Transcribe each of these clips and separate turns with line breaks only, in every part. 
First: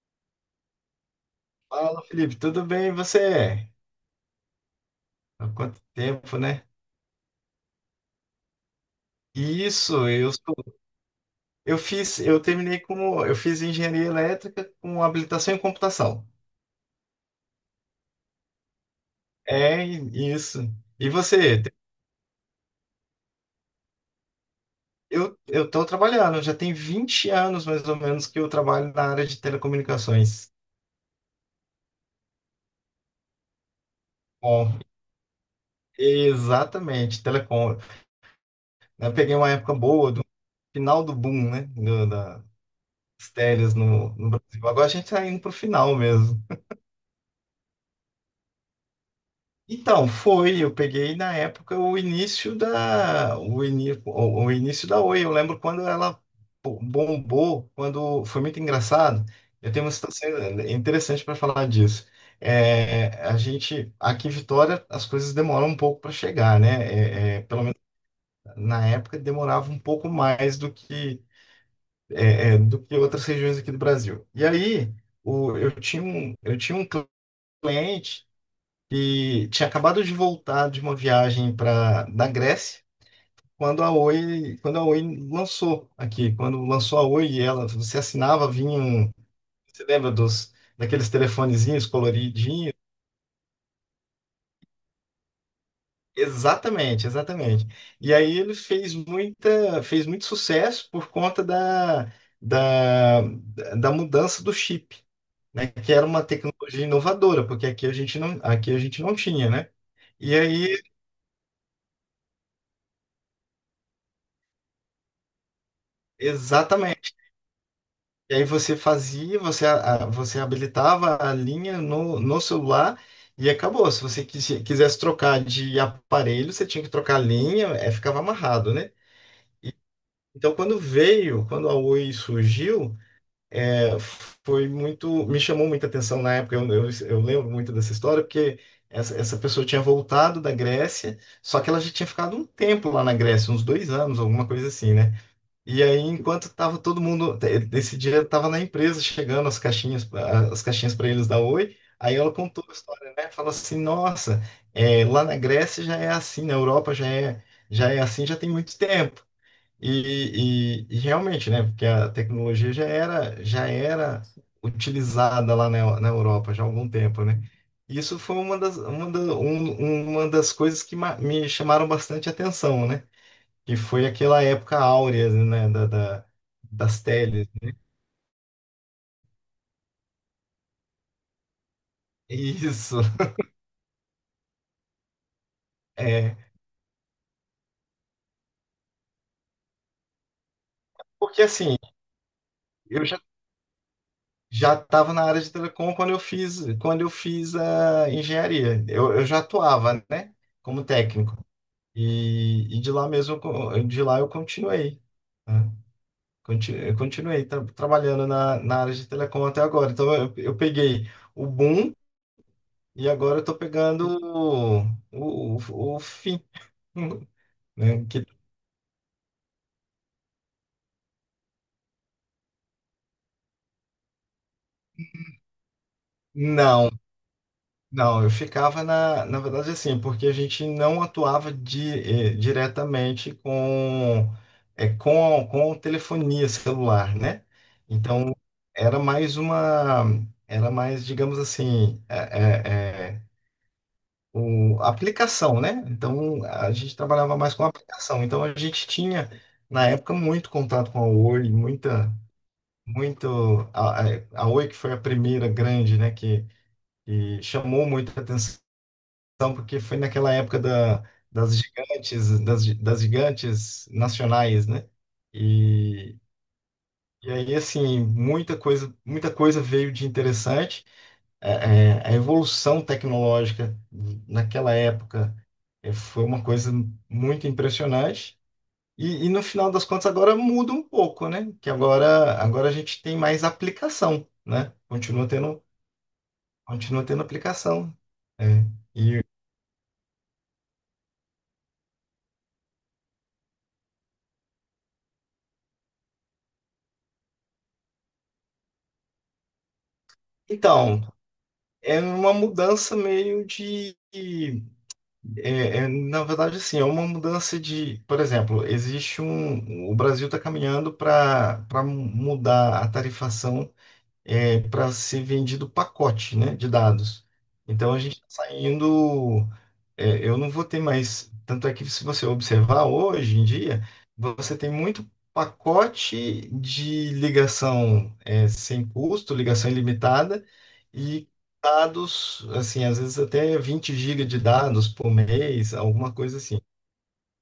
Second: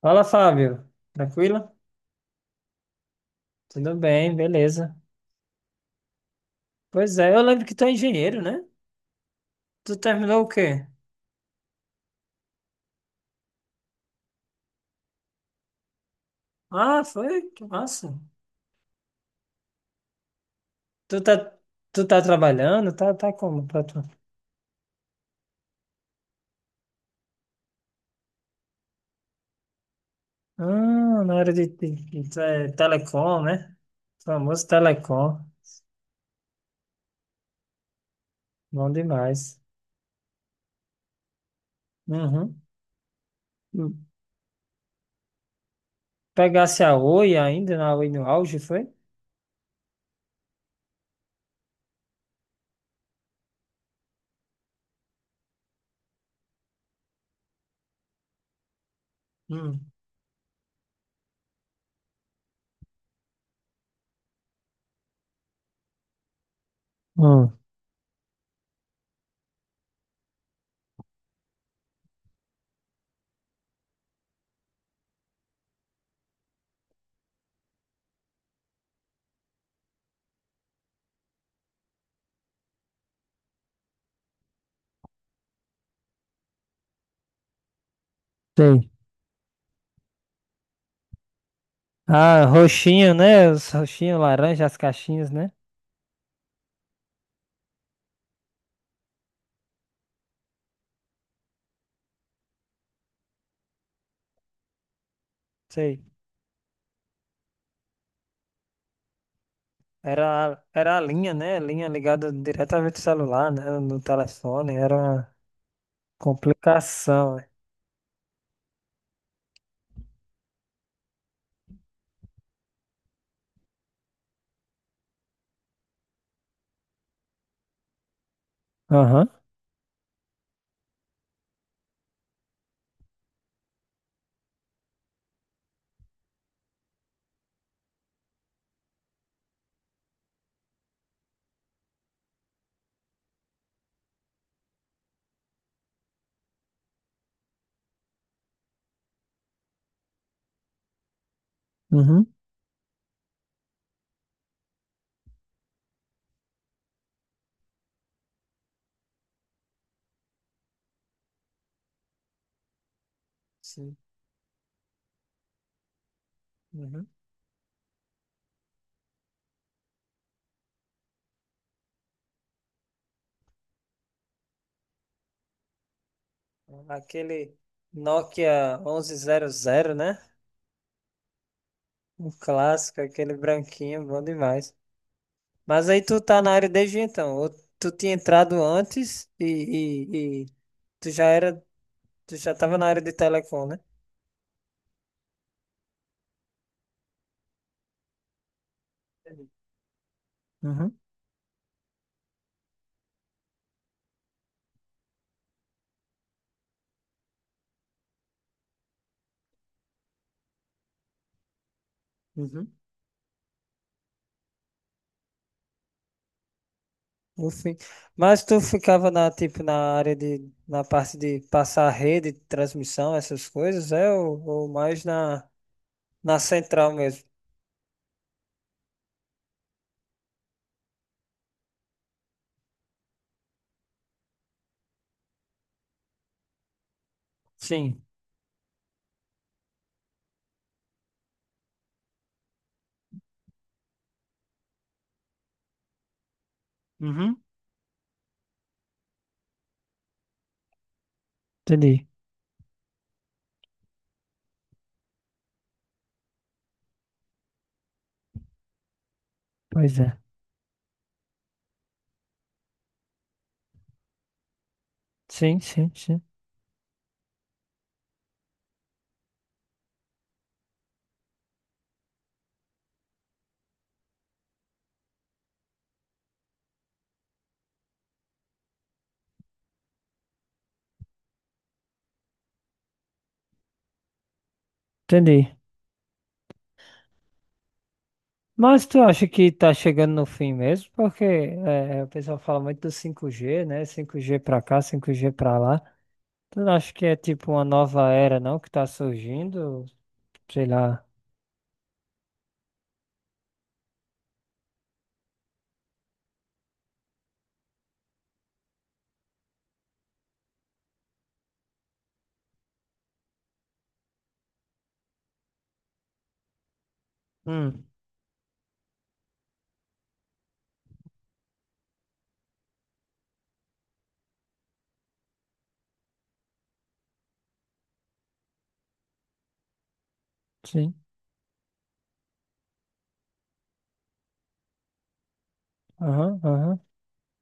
Fala, Fábio. Tranquilo?
Fala, Felipe, tudo bem? E você?
Tudo bem, beleza.
Há quanto tempo, né?
Pois é, eu lembro que tu é engenheiro, né? Tu
Isso, eu
terminou o
sou-
quê?
eu fiz, eu terminei como, eu fiz engenharia elétrica com habilitação em computação.
Ah, foi? Que massa.
É isso. E
Tu tá,
você?
tu tá trabalhando? Tá, como pra tu?
Eu estou trabalhando, já tem 20 anos mais ou menos que eu trabalho na área de telecomunicações.
Ah, na área de telecom, né? Famoso
Bom,
telecom.
exatamente, telecom.
Bom
Eu peguei uma
demais.
época boa do final do boom, né, das
Uhum.
teles
Hum.
no Brasil. Agora a gente tá indo pro final mesmo.
Pegasse a Oi ainda, na Oi no auge, foi?
Então, foi, eu peguei na época o início da o, ini, o início da Oi. Eu lembro quando ela bombou, quando foi muito engraçado. Eu tenho
Hum.
uma situação interessante para falar disso. É, a gente aqui em Vitória as coisas demoram um pouco para chegar, né? É,
Hum,
pelo menos na época demorava um pouco mais do que do que outras regiões aqui do Brasil. E aí eu tinha um cliente que tinha acabado de voltar de uma viagem para da Grécia quando a Oi lançou aqui, quando lançou a Oi, e ela você assinava, vinha
sei.
um, você lembra dos daqueles telefonezinhos
Ah,
coloridinhos?
roxinho, né? Os roxinhos, laranja, as caixinhas, né?
Exatamente, exatamente. E aí ele fez fez muito sucesso por conta da, da mudança do chip, né? Que
Sei.
era uma tecnologia inovadora, porque aqui a gente não, aqui a gente não tinha, né?
Era,
E aí,
era a linha, né? Linha ligada diretamente ao celular, né? No telefone, era uma
exatamente.
complicação, né?
E aí você fazia, você habilitava a linha no celular e acabou. Se você quisesse trocar de aparelho, você tinha que trocar a linha, ficava amarrado, né?
Aham,
Então, quando veio, quando a Oi surgiu, é, foi muito, me chamou muita atenção na época. Eu lembro muito dessa história, porque essa pessoa tinha voltado da Grécia, só que ela já tinha ficado um tempo lá na Grécia, uns 2 anos, alguma coisa assim, né? E aí, enquanto tava todo mundo, esse dia tava na empresa chegando as caixinhas para eles da Oi. Aí
uhum.
ela contou a história, né? Falou assim: "Nossa, lá na Grécia já é assim, na Europa já é assim, já tem muito tempo". E realmente, né? Porque a tecnologia já
Sim.
era utilizada lá na Europa já há algum
Uhum.
tempo, né? Isso foi uma das, uma das coisas que me chamaram bastante atenção, né? Que foi aquela época áurea, né, da, das teles.
Aquele Nokia 1100, né? Um clássico,
Isso,
aquele branquinho, bom demais. Mas aí tu
é.
tá na área desde então, ou tu tinha entrado antes e tu já
Porque
era,
assim,
tu já tava na área
eu
de
já
telecom, né?
já estava na área de telecom quando eu fiz, a engenharia. Eu já
Entendi.
atuava, né, como técnico. E, de lá mesmo, de lá eu continuei, né? Eu continuei trabalhando na área de telecom até agora. Então eu peguei o boom
Uhum.
e agora eu estou pegando o fim,
No fim.
né? Que,
Mas tu ficava na, tipo, na área de, na parte de passar a rede, de transmissão, essas coisas, é? Ou mais na, na
não,
central mesmo?
não, eu ficava na verdade assim, porque a gente não atuava diretamente com, com telefonia celular, né?
Sim.
Então era mais uma, era mais, digamos assim, a aplicação, né? Então a gente trabalhava
Uhum.
mais com aplicação. Então a gente tinha, na época, muito contato com a Oi,
Entendi.
muito, a, a a Oi que foi a primeira grande, né, que chamou muita atenção então, porque
Pois
foi
é.
naquela época da, das gigantes, das gigantes nacionais, né?
Sim, sim,
E,
sim.
e, aí, assim, muita coisa veio de interessante. A evolução tecnológica naquela época foi uma coisa muito impressionante. E, no final das contas agora muda um pouco, né? Que agora a gente tem mais aplicação, né?
Entendi.
Continua tendo aplicação. É.
Mas tu
E,
acha que tá chegando no fim mesmo? Porque o pessoal fala muito do 5G, né? 5G pra cá, 5G pra lá. Tu não acha que é tipo uma nova era, não, que tá surgindo? Sei
então,
lá.
é uma mudança meio de. É, na verdade, assim, é uma mudança de. Por exemplo, existe um. O Brasil está caminhando para mudar a tarifação para ser vendido pacote, né, de dados.
Hum.
Então a gente está saindo. Eu não vou ter mais. Tanto é que se você observar hoje em dia, você tem muito pacote de ligação, sem custo, ligação ilimitada
Sim.
e dados, assim, às vezes até 20 gigas de dados por mês, alguma coisa
Aham,
assim.
aham.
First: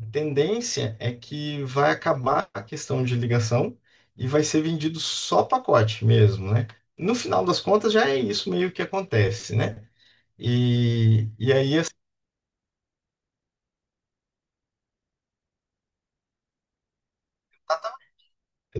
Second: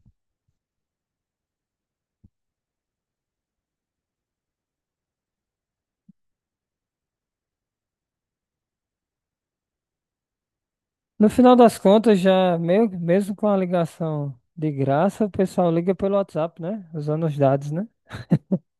A tendência é que vai acabar a questão de ligação e vai ser vendido só pacote mesmo, né? No final das contas, já é isso meio que acontece, né?
No
E,
final
aí
das contas, já meio, mesmo com a ligação de graça, o pessoal liga pelo WhatsApp, né? Usando os dados, né?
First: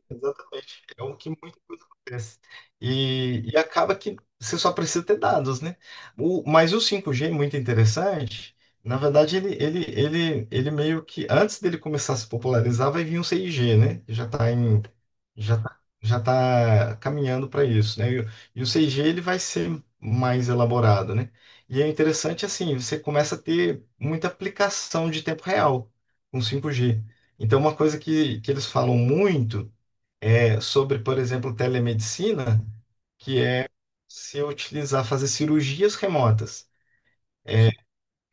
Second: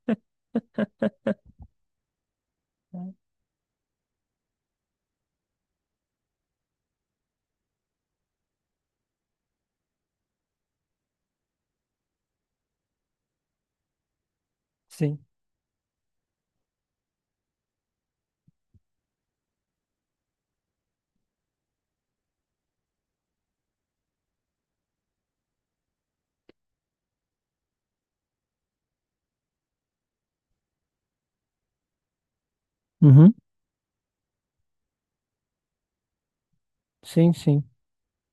exatamente. É o que muita coisa acontece. E, acaba que você só precisa ter dados, né? Mas o 5G é muito interessante. Na verdade, ele meio que, antes dele começar a se popularizar, vai vir um 6G, né?
Sim.
Já tá, caminhando para isso, né? E o 6G ele vai ser mais elaborado, né? E é interessante assim, você começa a ter muita aplicação de tempo real com 5G. Então, uma coisa que eles falam muito, sobre, por exemplo, telemedicina,
Uhum.
que é se utilizar, fazer cirurgias remotas.
Sim, sim.
É,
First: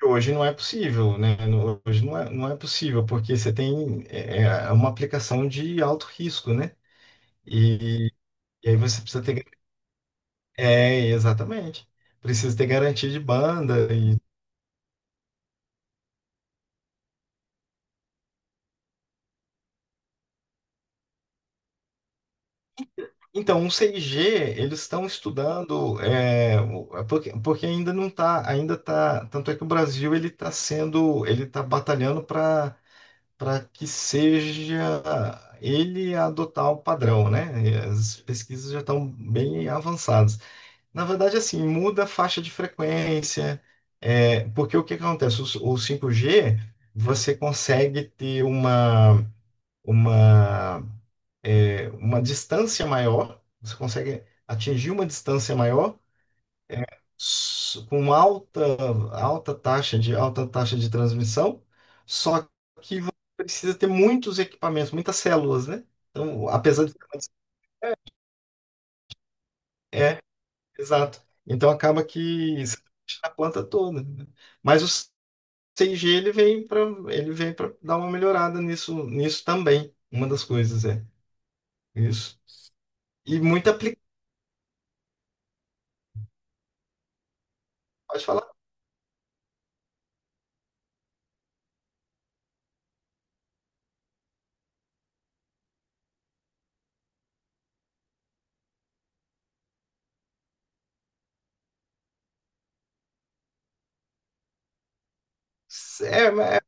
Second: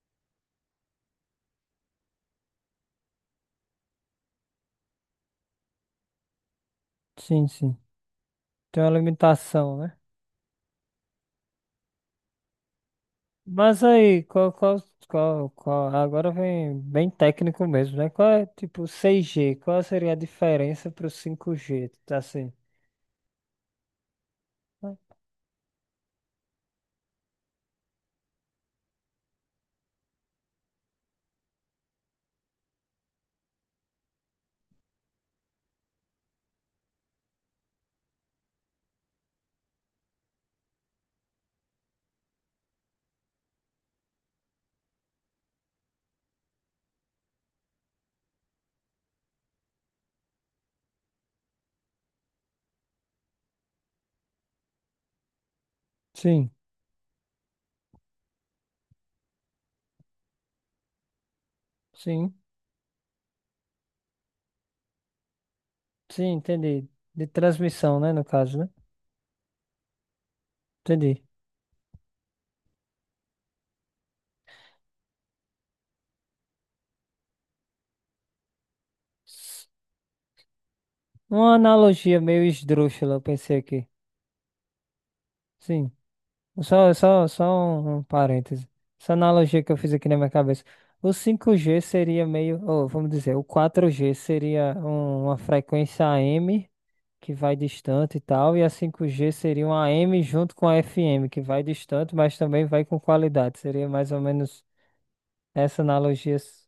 Hoje não é possível, né? Hoje não é possível, porque você tem, uma aplicação de alto risco, né?
Sim, sim.
E, e, aí
Tem uma
você precisa ter.
limitação, né?
É, exatamente. Precisa ter garantia de
Mas
banda. E.
aí, qual, agora vem bem técnico mesmo, né? Qual é, tipo, 6G? Qual seria a diferença pro 5G? Tá, assim.
Então, o 6G, eles estão estudando, é porque ainda não está, ainda tá, tanto é que o Brasil ele ele está batalhando para para que seja ele adotar o padrão, né? E as pesquisas já estão bem avançadas. Na verdade, assim, muda a faixa de frequência, porque o que que acontece? O 5G, você consegue ter uma, uma distância maior, você consegue atingir uma distância maior,
Sim,
com alta taxa de transmissão,
sim,
só que você precisa ter muitos equipamentos, muitas células, né?
sim,
Então, apesar
entendi.
de,
De transmissão, né, no caso, né?
é, exato.
Entendi.
Então acaba que você mexe na planta toda, né? Mas o 5G ele vem para dar uma melhorada nisso
S-
também. Uma das coisas é
Uma analogia
isso.
meio esdrúxula, eu
E
pensei
muito
aqui.
aplicado.
Sim. Só um
Pode falar.
parêntese. Essa analogia que eu fiz aqui na minha cabeça. O 5G seria meio, ou vamos dizer, o 4G seria uma frequência AM que vai distante e tal, e a 5G seria uma AM junto com a FM que vai distante, mas também vai com qualidade. Seria mais ou menos essa
É,
analogia.
mas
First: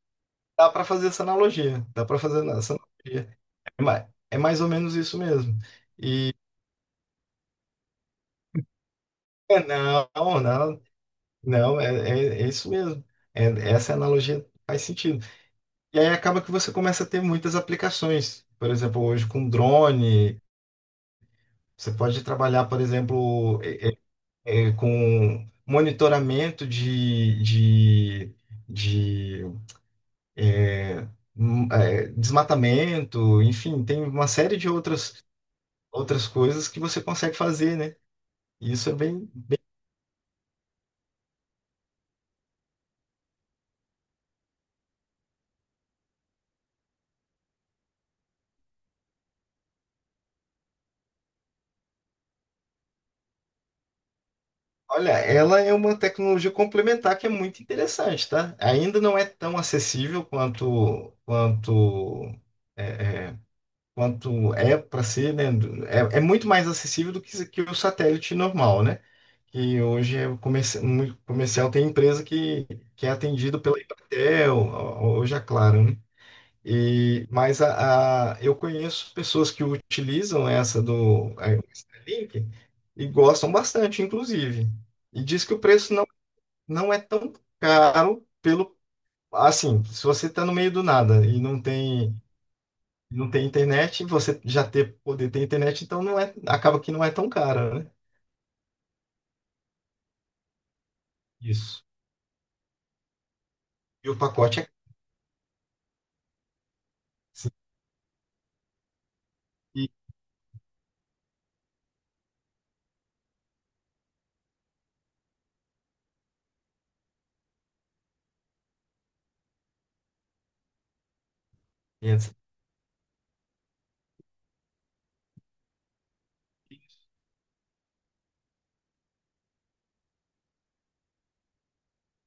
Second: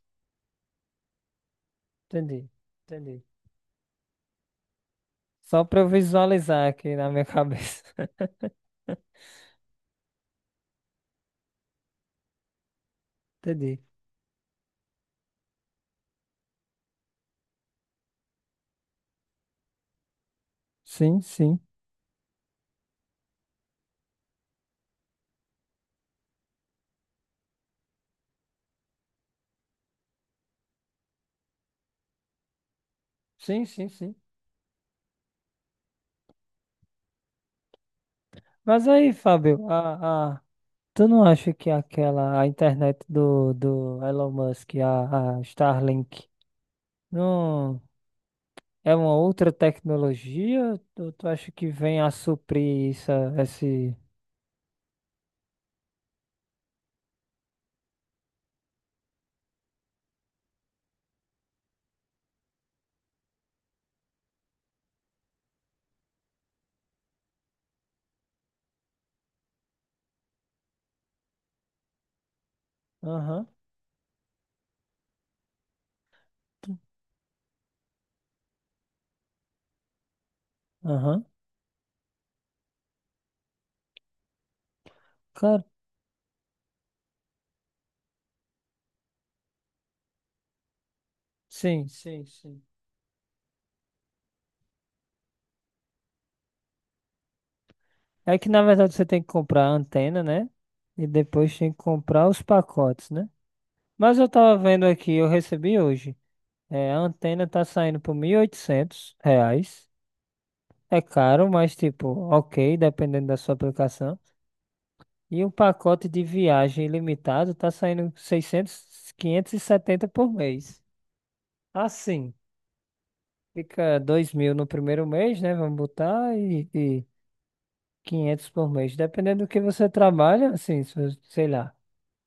dá para fazer essa analogia, dá para fazer
Entendi,
essa
entendi.
analogia. É mais ou menos isso mesmo.
Só para eu visualizar aqui na minha cabeça.
É. Não, não, não, é isso mesmo. É-
Entendi.
Essa analogia faz sentido. E aí acaba que você começa a ter muitas aplicações. Por exemplo, hoje com drone,
Sim, sim.
você pode trabalhar, por exemplo, com monitoramento de, é, desmatamento,
Sim,
enfim,
sim,
tem
sim.
uma série de outras coisas que você consegue fazer, né? E
Mas
isso é
aí,
bem.
Fábio, tu não acha que aquela, a internet do Elon Musk, a Starlink, não é uma outra tecnologia? Tu acha que vem a suprir isso, esse...
Olha, ela é uma tecnologia complementar que é muito interessante, tá? Ainda não é tão acessível quanto é, é, quanto é para ser, né? É, é muito mais acessível do que o satélite normal, né? Que hoje muito comercial, tem empresa que é
Aham,
atendido pela Embratel, hoje é claro, né? Mas eu conheço pessoas que utilizam essa
aham,
do a Starlink e gostam bastante, inclusive. E diz que o
claro.
preço não é tão caro, pelo assim, se você está no meio do nada e
Sim, sim, sim.
não tem internet, você já ter poder ter internet, então acaba que não é tão caro, né?
É que na verdade você tem que comprar a antena, né? E depois tem que
Isso.
comprar os pacotes, né?
E
Mas
o
eu tava
pacote é
vendo aqui, eu recebi hoje. É, a antena tá saindo por R$ 1.800.
5.500.
É caro, mas tipo, ok, dependendo da sua aplicação. E um pacote de viagem ilimitado tá saindo 600, 570 por mês. Assim, fica 2.000 no primeiro mês, né? Vamos botar, e 500 por mês. Dependendo do que você trabalha, assim, se você- sei lá,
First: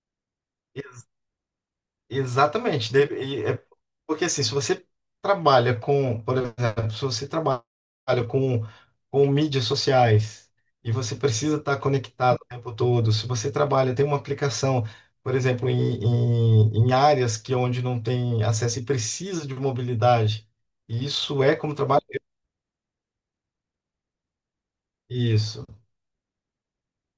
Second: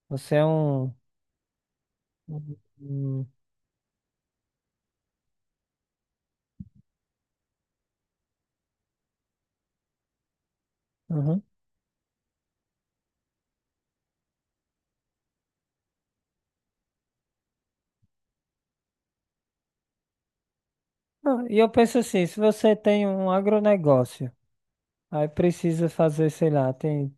você é um... um-
Exatamente.
um-
Porque assim, se você trabalha com, por exemplo, se você trabalha com, com mídias sociais e você
uhum.
precisa estar conectado o tempo todo, se você trabalha, tem uma aplicação, por exemplo, em áreas que onde não tem acesso e precisa de mobilidade, e isso
Ah,
é
e eu
como
penso
trabalho.
assim, se você tem um agronegócio, aí
Isso.
precisa fazer, sei lá, tem...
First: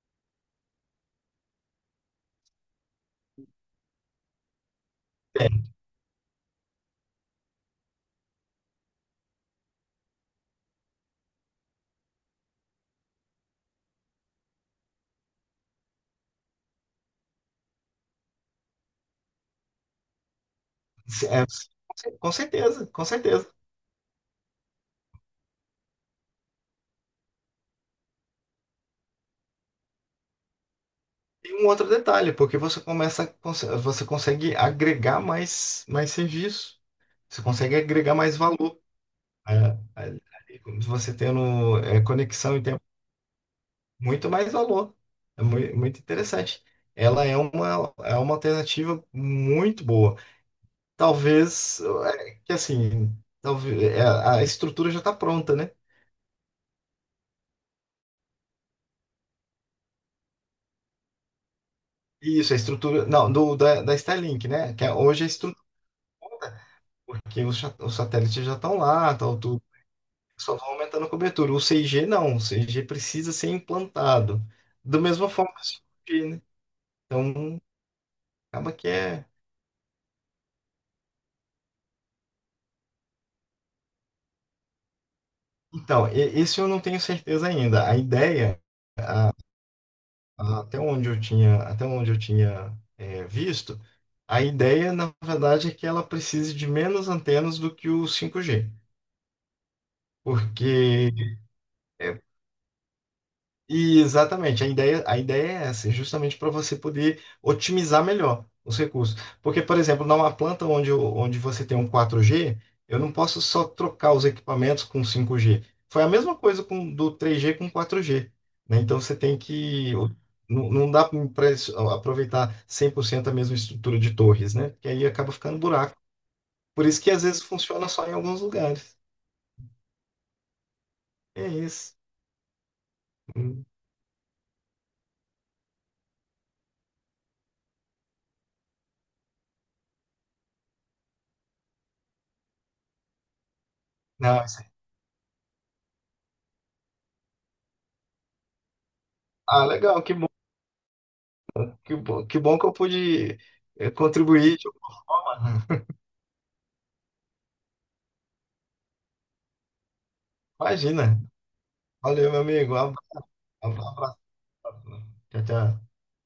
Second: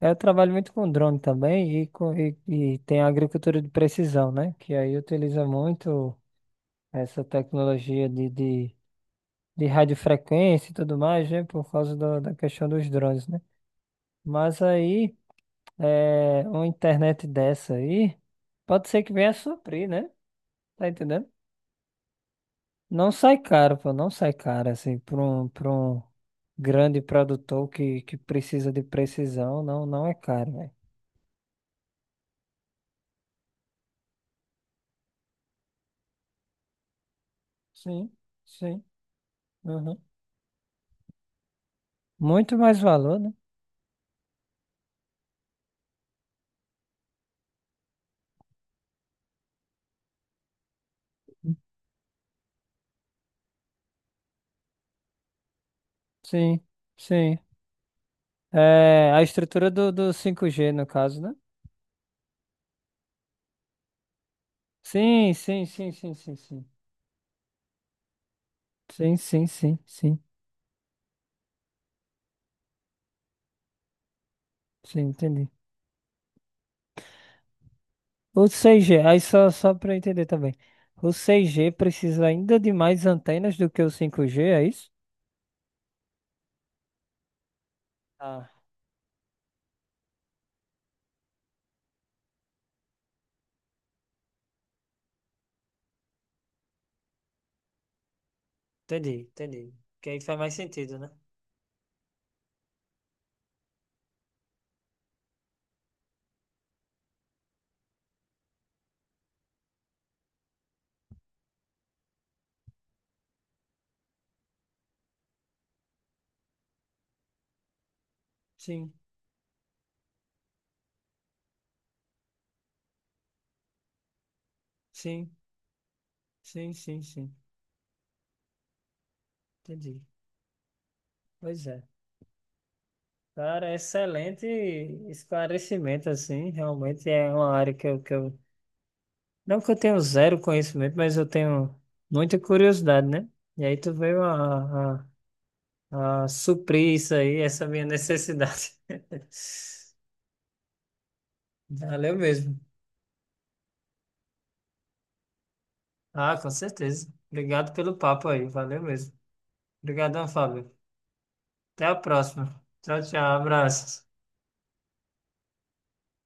Eu trabalho muito com drone também e, com, e tem a agricultura de precisão, né? Que aí utiliza muito... essa tecnologia de radiofrequência e tudo mais, né? Por causa da questão dos drones, né? Mas aí, é, uma internet dessa aí, pode ser que venha a suprir, né? Tá entendendo?
É, é, com certeza, com
Não sai
certeza.
caro, pô, não sai caro, assim, para um grande produtor que precisa de precisão, não, não é caro, velho.
E um outro detalhe, porque você começa, você consegue agregar mais serviço. Você consegue
Sim,
agregar mais valor.
sim.
a-
Uhum.
Ali, como se você tendo, conexão
Muito
e
mais
tempo,
valor, né?
muito mais valor. É muito interessante. Ela é é uma alternativa muito boa. Talvez, que assim, talvez, a estrutura já está pronta, né?
Sim, sim. É, a estrutura do 5G, no caso, né?
Isso, a estrutura. Não, da Starlink, né? Que hoje a
Sim,
estrutura,
sim, sim, sim, sim, sim.
porque os satélites já estão lá,
Sim,
tal,
sim,
tudo.
sim, sim,
Só vão aumentando a cobertura. O 6G não, o 6G precisa ser implantado.
sim,
Da mesma
entendi.
forma que o 5G, né? Então,
O
acaba que
6G, aí
é.
só para entender também. O 6G precisa ainda de mais antenas do que o 5G, é isso?
Então, esse eu não tenho certeza ainda. A
Ah,
ideia, até onde eu tinha, visto, a ideia, na verdade, é que ela precise de menos antenas do que o 5G.
entendi, entendi. Que aí faz mais sentido, né?
Porque é, e exatamente, a ideia, é essa, é justamente para você poder otimizar melhor os recursos. Porque, por exemplo, numa planta onde, onde você tem um 4G, eu não posso só trocar os equipamentos com 5G. Foi a mesma coisa do 3G com 4G, né?
Sim,
Então você tem que. Não, não dá para aproveitar 100% a mesma estrutura de torres, né? Porque aí acaba
sim,
ficando buraco.
sim,
Por
sim,
isso que às
sim.
vezes funciona só em alguns lugares.
Entendi.
É
Pois é.
isso. Hum.
Cara, excelente esclarecimento, assim. Realmente é uma área que eu. Não que eu tenho zero conhecimento, mas eu tenho muita curiosidade, né? E aí tu veio
Não,
ah, suprir isso aí, essa minha necessidade.
ah, legal, que bom. Que
Valeu
bom, que
mesmo.
bom que eu pude contribuir de alguma forma, né?
Ah, com certeza. Obrigado pelo papo aí. Valeu mesmo. Obrigadão, Fábio.
Imagina.
Até a
Valeu, meu
próxima.
amigo.
Tchau, tchau.
Um
Abraços.
abraço. Tchau, tchau.